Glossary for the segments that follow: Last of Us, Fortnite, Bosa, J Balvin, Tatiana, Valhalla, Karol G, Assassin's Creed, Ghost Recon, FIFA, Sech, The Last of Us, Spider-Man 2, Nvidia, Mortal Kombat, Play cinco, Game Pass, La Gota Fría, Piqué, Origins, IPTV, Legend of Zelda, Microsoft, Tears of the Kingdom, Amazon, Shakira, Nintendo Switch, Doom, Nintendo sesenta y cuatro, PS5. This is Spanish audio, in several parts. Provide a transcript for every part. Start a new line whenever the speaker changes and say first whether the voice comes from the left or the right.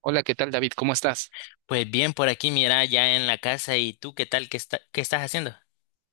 right: Hola, ¿qué tal, David? ¿Cómo estás?
left: Pues bien, por aquí, mira, ya en la casa. ¿Y tú qué tal? Qué estás haciendo?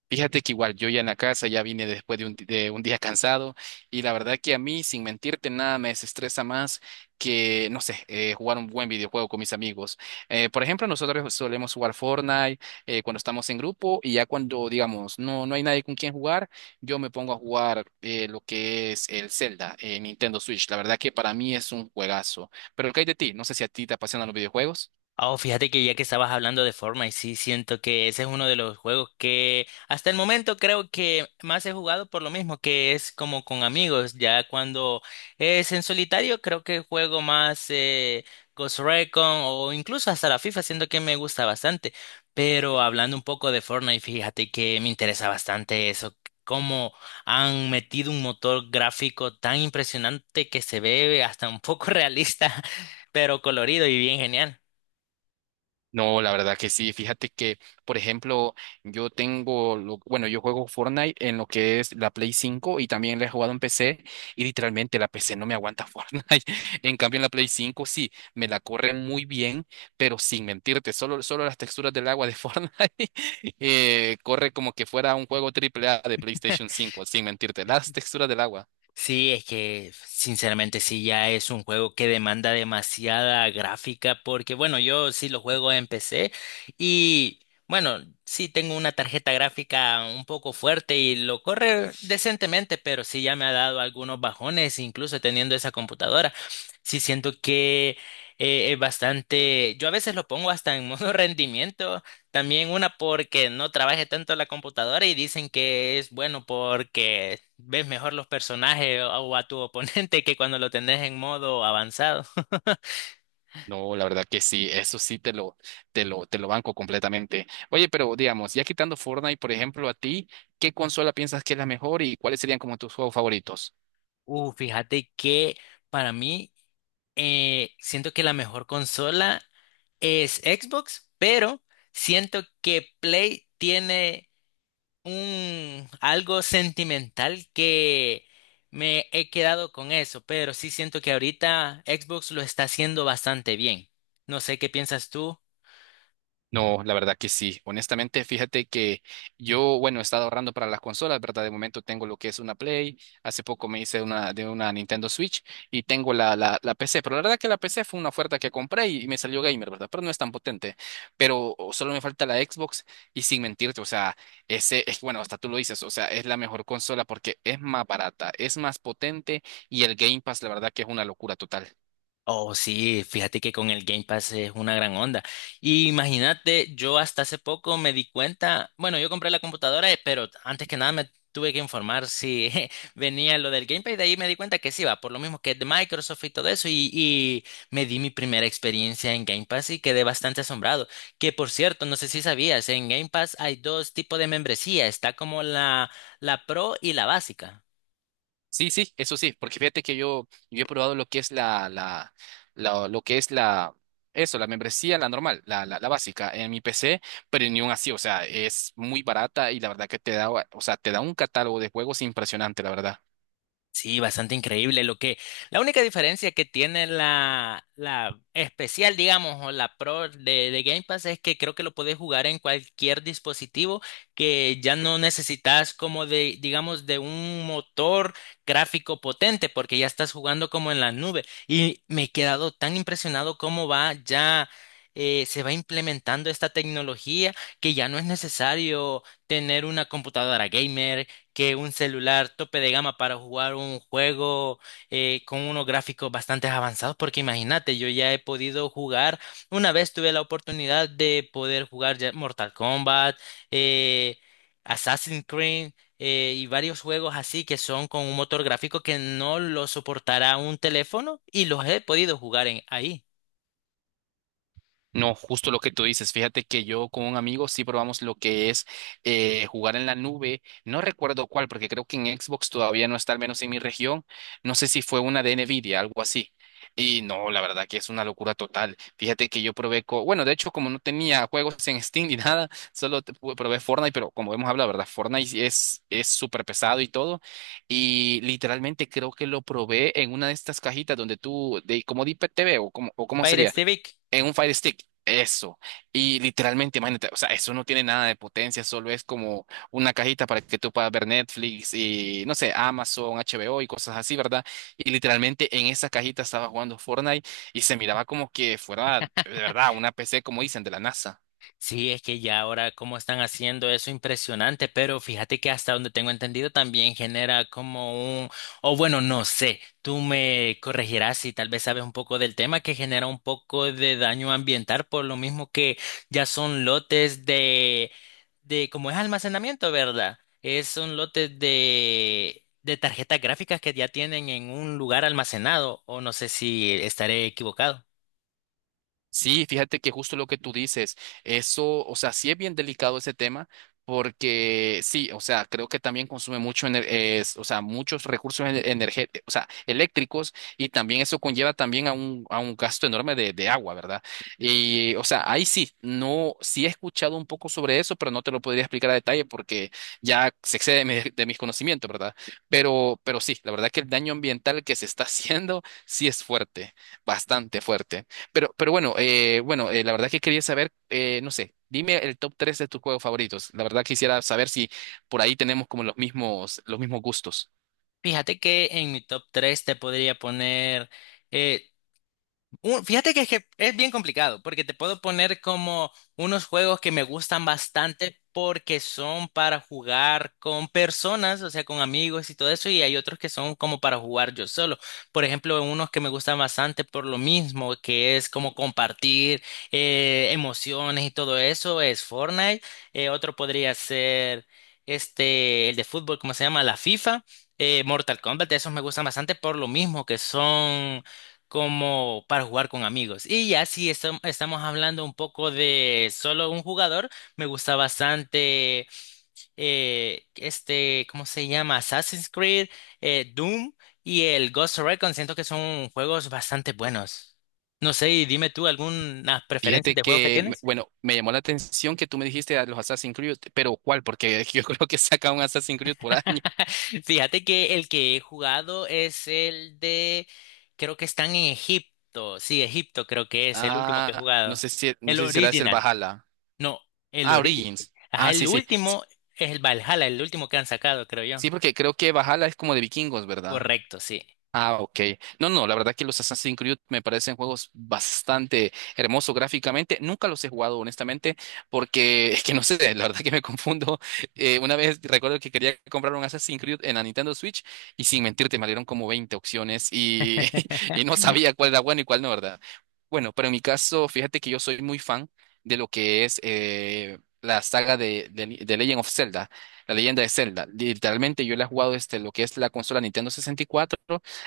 right: Fíjate que igual yo ya en la casa, ya vine después de un día cansado y la verdad que a mí, sin mentirte, nada me desestresa más que, no sé, jugar un buen videojuego con mis amigos. Por ejemplo, nosotros solemos jugar Fortnite cuando estamos en grupo y ya cuando, digamos, no, no hay nadie con quien jugar, yo me pongo a jugar lo que es el Zelda en Nintendo Switch. La verdad que para mí es un juegazo. Pero ¿qué hay de ti? No sé si a ti te apasionan los videojuegos.
left: Oh, fíjate que ya que estabas hablando de Fortnite, sí siento que ese es uno de los juegos que hasta el momento creo que más he jugado por lo mismo, que es como con amigos. Ya cuando es en solitario, creo que juego más Ghost Recon o incluso hasta la FIFA, siento que me gusta bastante. Pero hablando un poco de Fortnite, fíjate que me interesa bastante eso, cómo han metido un motor gráfico tan impresionante que se ve hasta un poco realista, pero colorido y bien genial.
right: No, la verdad que sí. Fíjate que, por ejemplo, bueno, yo juego Fortnite en lo que es la Play 5 y también la he jugado en PC y literalmente la PC no me aguanta Fortnite. En cambio, en la Play 5 sí, me la corre muy bien, pero sin mentirte, solo las texturas del agua de Fortnite corre como que fuera un juego triple A de PlayStation 5, sin mentirte, las texturas del agua.
left: Sí, es que sinceramente sí, ya es un juego que demanda demasiada gráfica porque bueno, yo sí lo juego en PC y bueno, sí tengo una tarjeta gráfica un poco fuerte y lo corre decentemente, pero sí ya me ha dado algunos bajones, incluso teniendo esa computadora. Sí siento que es bastante, yo a veces lo pongo hasta en modo rendimiento también, una porque no trabaje tanto la computadora y dicen que es bueno porque ves mejor los personajes o a tu oponente que cuando lo tenés en modo avanzado.
right: No, la verdad que sí, eso sí te lo banco completamente. Oye, pero digamos, ya quitando Fortnite, por ejemplo, a ti, ¿qué consola piensas que es la mejor y cuáles serían como tus juegos favoritos?
left: Fíjate que para mí siento que la mejor consola es Xbox, pero siento que Play tiene un algo sentimental que me he quedado con eso, pero sí siento que ahorita Xbox lo está haciendo bastante bien. No sé qué piensas tú.
right: No, la verdad que sí. Honestamente, fíjate que yo, bueno, he estado ahorrando para las consolas, ¿verdad? De momento tengo lo que es una Play, hace poco me hice una Nintendo Switch y tengo la PC, pero la verdad que la PC fue una oferta que compré y me salió gamer, ¿verdad? Pero no es tan potente, pero solo me falta la Xbox y sin mentirte, o sea, ese es, bueno, hasta tú lo dices, o sea, es la mejor consola porque es más barata, es más potente y el Game Pass, la verdad que es una locura total.
left: Oh, sí, fíjate que con el Game Pass es una gran onda. Y imagínate, yo hasta hace poco me di cuenta, bueno, yo compré la computadora, pero antes que nada me tuve que informar si venía lo del Game Pass, y de ahí me di cuenta que sí, va, por lo mismo que es de Microsoft y todo eso, y me di mi primera experiencia en Game Pass y quedé bastante asombrado. Que por cierto, no sé si sabías, en Game Pass hay dos tipos de membresía, está como la Pro y la básica.
right: Sí, sí, eso sí, porque fíjate que yo he probado lo que es lo que es la, eso, la membresía, la normal, la básica en mi PC, pero ni aún así, o sea, es muy barata y la verdad que te da, o sea, te da un catálogo de juegos impresionante, la verdad.
left: Sí, bastante increíble. La única diferencia que tiene la especial, digamos, o la Pro de Game Pass es que creo que lo puedes jugar en cualquier dispositivo, que ya no necesitas como de, digamos, de un motor gráfico potente, porque ya estás jugando como en la nube. Y me he quedado tan impresionado cómo va ya. Se va implementando esta tecnología que ya no es necesario tener una computadora gamer, que un celular tope de gama para jugar un juego con unos gráficos bastante avanzados, porque imagínate, yo ya he podido jugar, una vez tuve la oportunidad de poder jugar ya Mortal Kombat, eh, Assassin's Creed, y varios juegos así que son con un motor gráfico que no lo soportará un teléfono, y los he podido jugar en ahí.
right: No, justo lo que tú dices. Fíjate que yo con un amigo sí probamos lo que es jugar en la nube. No recuerdo cuál, porque creo que en Xbox todavía no está, al menos en mi región. No sé si fue una de Nvidia, algo así. Y no, la verdad que es una locura total. Fíjate que bueno, de hecho, como no tenía juegos en Steam ni nada, solo probé Fortnite, pero como hemos hablado, ¿verdad? Fortnite sí es súper pesado y todo. Y literalmente creo que lo probé en una de estas cajitas donde tú, como de IPTV o o cómo
left: Pirate
right: sería
left: Civic.
right: en un Fire Stick, eso. Y literalmente, imagínate, o sea, eso no tiene nada de potencia, solo es como una cajita para que tú puedas ver Netflix y, no sé, Amazon, HBO y cosas así, ¿verdad? Y literalmente en esa cajita estaba jugando Fortnite y se miraba como que fuera, de verdad, una PC, como dicen, de la NASA.
left: Sí, es que ya ahora cómo están haciendo eso impresionante, pero fíjate que hasta donde tengo entendido también genera como un, o bueno, no sé, tú me corregirás si tal vez sabes un poco del tema, que genera un poco de daño ambiental por lo mismo que ya son lotes de como es almacenamiento, ¿verdad? Es, son lotes de tarjetas gráficas que ya tienen en un lugar almacenado, o no sé si estaré equivocado.
right: Sí, fíjate que justo lo que tú dices, eso, o sea, sí es bien delicado ese tema, porque sí, o sea, creo que también consume o sea, muchos recursos energéticos, o sea, eléctricos, y también eso conlleva también a un gasto enorme de agua, ¿verdad? Y, o sea, ahí sí, no, sí he escuchado un poco sobre eso, pero no te lo podría explicar a detalle porque ya se excede de mis conocimientos, ¿verdad? Pero sí, la verdad que el daño ambiental que se está haciendo sí es fuerte, bastante fuerte. Pero bueno, bueno, la verdad que quería saber, no sé, dime el top 3 de tus juegos favoritos. La verdad quisiera saber si por ahí tenemos como los mismos gustos.
left: Fíjate que en mi top 3 te podría poner eh, Fíjate que es bien complicado, porque te puedo poner como unos juegos que me gustan bastante porque son para jugar con personas, o sea, con amigos y todo eso, y hay otros que son como para jugar yo solo. Por ejemplo, unos que me gustan bastante por lo mismo, que es como compartir emociones y todo eso, es Fortnite. Otro podría ser este, el de fútbol, ¿cómo se llama? La FIFA. Mortal Kombat, esos me gustan bastante por lo mismo que son como para jugar con amigos. Y ya si estamos hablando un poco de solo un jugador, me gusta bastante este, ¿cómo se llama? Assassin's Creed, Doom y el Ghost Recon. Siento que son juegos bastante buenos. No sé, y dime tú algunas preferencias
right: Fíjate
left: de juegos que
right: que,
left: tienes.
right: bueno, me llamó la atención que tú me dijiste a los Assassin's Creed, pero ¿cuál? Porque yo creo que saca un Assassin's Creed por año.
left: Fíjate que el que he jugado es creo que están en Egipto. Sí, Egipto creo que es el último que he
right: Ah, no
left: jugado.
right: sé si, no
left: El
right: sé si será ese el
left: original.
right: Valhalla.
left: No, el
right: Ah,
left: ori-
right: Origins.
left: ajá,
right: Ah,
left: el
right: sí, sí. Sí,
left: último es el Valhalla, el último que han sacado, creo yo.
right: sí, porque creo que Valhalla es como de vikingos, ¿verdad?
left: Correcto, sí.
right: Ah, ok. No, no, la verdad que los Assassin's Creed me parecen juegos bastante hermosos gráficamente. Nunca los he jugado, honestamente, porque es que no sé, la verdad que me confundo. Una vez recuerdo que quería comprar un Assassin's Creed en la Nintendo Switch y sin mentirte me dieron como 20 opciones y, y no sabía cuál era bueno y cuál no, ¿verdad? Bueno, pero en mi caso, fíjate que yo soy muy fan de lo que es la saga de Legend of Zelda, la leyenda de Zelda. Literalmente yo la he jugado desde lo que es la consola Nintendo 64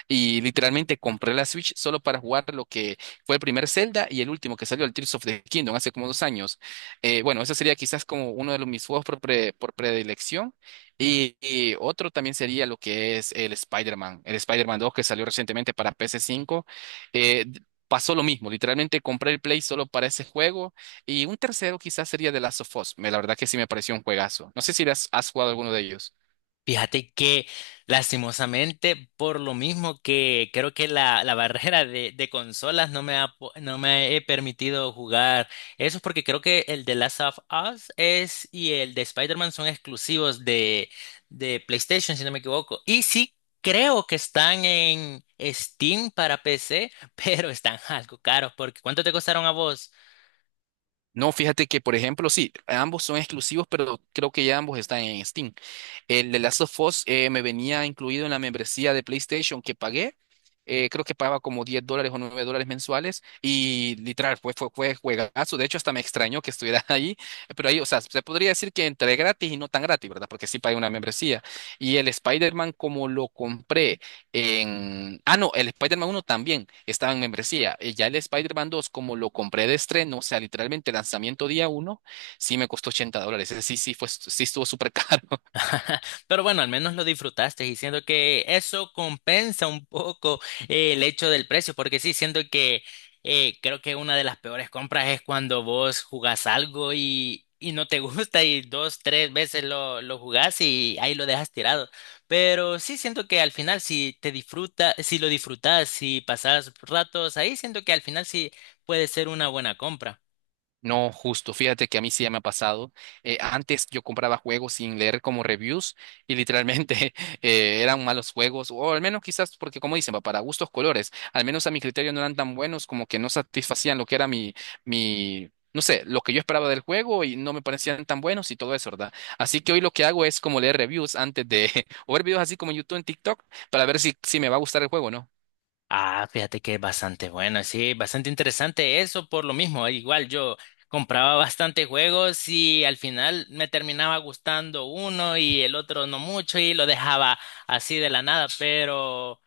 right: y literalmente compré la Switch solo para jugar lo que fue el primer Zelda y el último que salió, el Tears of the Kingdom, hace como 2 años. Bueno, ese sería quizás como uno de mis juegos por predilección. Y otro también sería lo que es el Spider-Man 2 que salió recientemente para PS5. Eh, d- pasó lo mismo, literalmente compré el Play solo para ese juego. Y un tercero quizás sería The Last of Us. La verdad que sí me pareció un juegazo. No sé si has jugado alguno de ellos.
left: Fíjate que lastimosamente, por lo mismo que creo que la barrera de consolas no me ha, no me he permitido jugar eso, es porque creo que el de Last of Us es y el de Spider-Man son exclusivos de PlayStation, si no me equivoco. Y sí, creo que están en Steam para PC, pero están algo caros, porque ¿cuánto te costaron a vos?
right: No, fíjate que, por ejemplo, sí, ambos son exclusivos, pero creo que ya ambos están en Steam. El de Last of Us me venía incluido en la membresía de PlayStation que pagué. Creo que pagaba como $10 o $9 mensuales y literal fue juegazo. De hecho, hasta me extrañó que estuviera ahí, pero ahí, o sea, se podría decir que entre gratis y no tan gratis, ¿verdad? Porque sí pagué una membresía. Y el Spider-Man, como lo compré en... Ah, no, el Spider-Man 1 también estaba en membresía. Ya el Spider-Man 2, como lo compré de estreno, o sea, literalmente lanzamiento día uno, sí me costó $80. Ese sí, sí, sí estuvo súper caro.
left: Pero bueno, al menos lo disfrutaste y siento que eso compensa un poco el hecho del precio, porque sí, siento que creo que una de las peores compras es cuando vos jugás algo y no te gusta y dos, tres veces lo jugás y ahí lo dejas tirado. Pero sí siento que al final si te disfruta, si lo disfrutas, si pasas ratos ahí, siento que al final sí puede ser una buena compra.
right: No, justo. Fíjate que a mí sí ya me ha pasado. Antes yo compraba juegos sin leer como reviews y literalmente eran malos juegos, o al menos quizás porque como dicen, va, para gustos colores, al menos a mi criterio no eran tan buenos como que no satisfacían lo que era mi, no sé, lo que yo esperaba del juego y no me parecían tan buenos y todo eso, ¿verdad? Así que hoy lo que hago es como leer reviews antes de, o ver videos así como en YouTube, en TikTok, para ver si me va a gustar el juego, ¿no?
left: Ah, fíjate que es bastante bueno, sí, bastante interesante eso por lo mismo. Igual yo compraba bastante juegos y al final me terminaba gustando uno y el otro no mucho y lo dejaba así de la nada,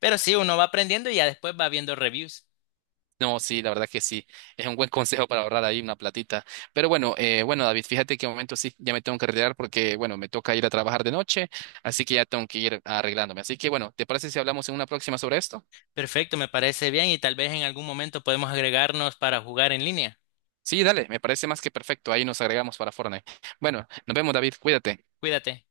left: pero sí, uno va aprendiendo y ya después va viendo reviews.
right: No, sí, la verdad que sí. Es un buen consejo para ahorrar ahí una platita. Pero bueno, bueno, David, fíjate que de momento sí, ya me tengo que retirar porque, bueno, me toca ir a trabajar de noche, así que ya tengo que ir arreglándome. Así que bueno, ¿te parece si hablamos en una próxima sobre esto?
left: Perfecto, me parece bien y tal vez en algún momento podemos agregarnos para jugar en línea.
right: Sí, dale, me parece más que perfecto. Ahí nos agregamos para Fortnite. Bueno, nos vemos, David, cuídate.
left: Cuídate.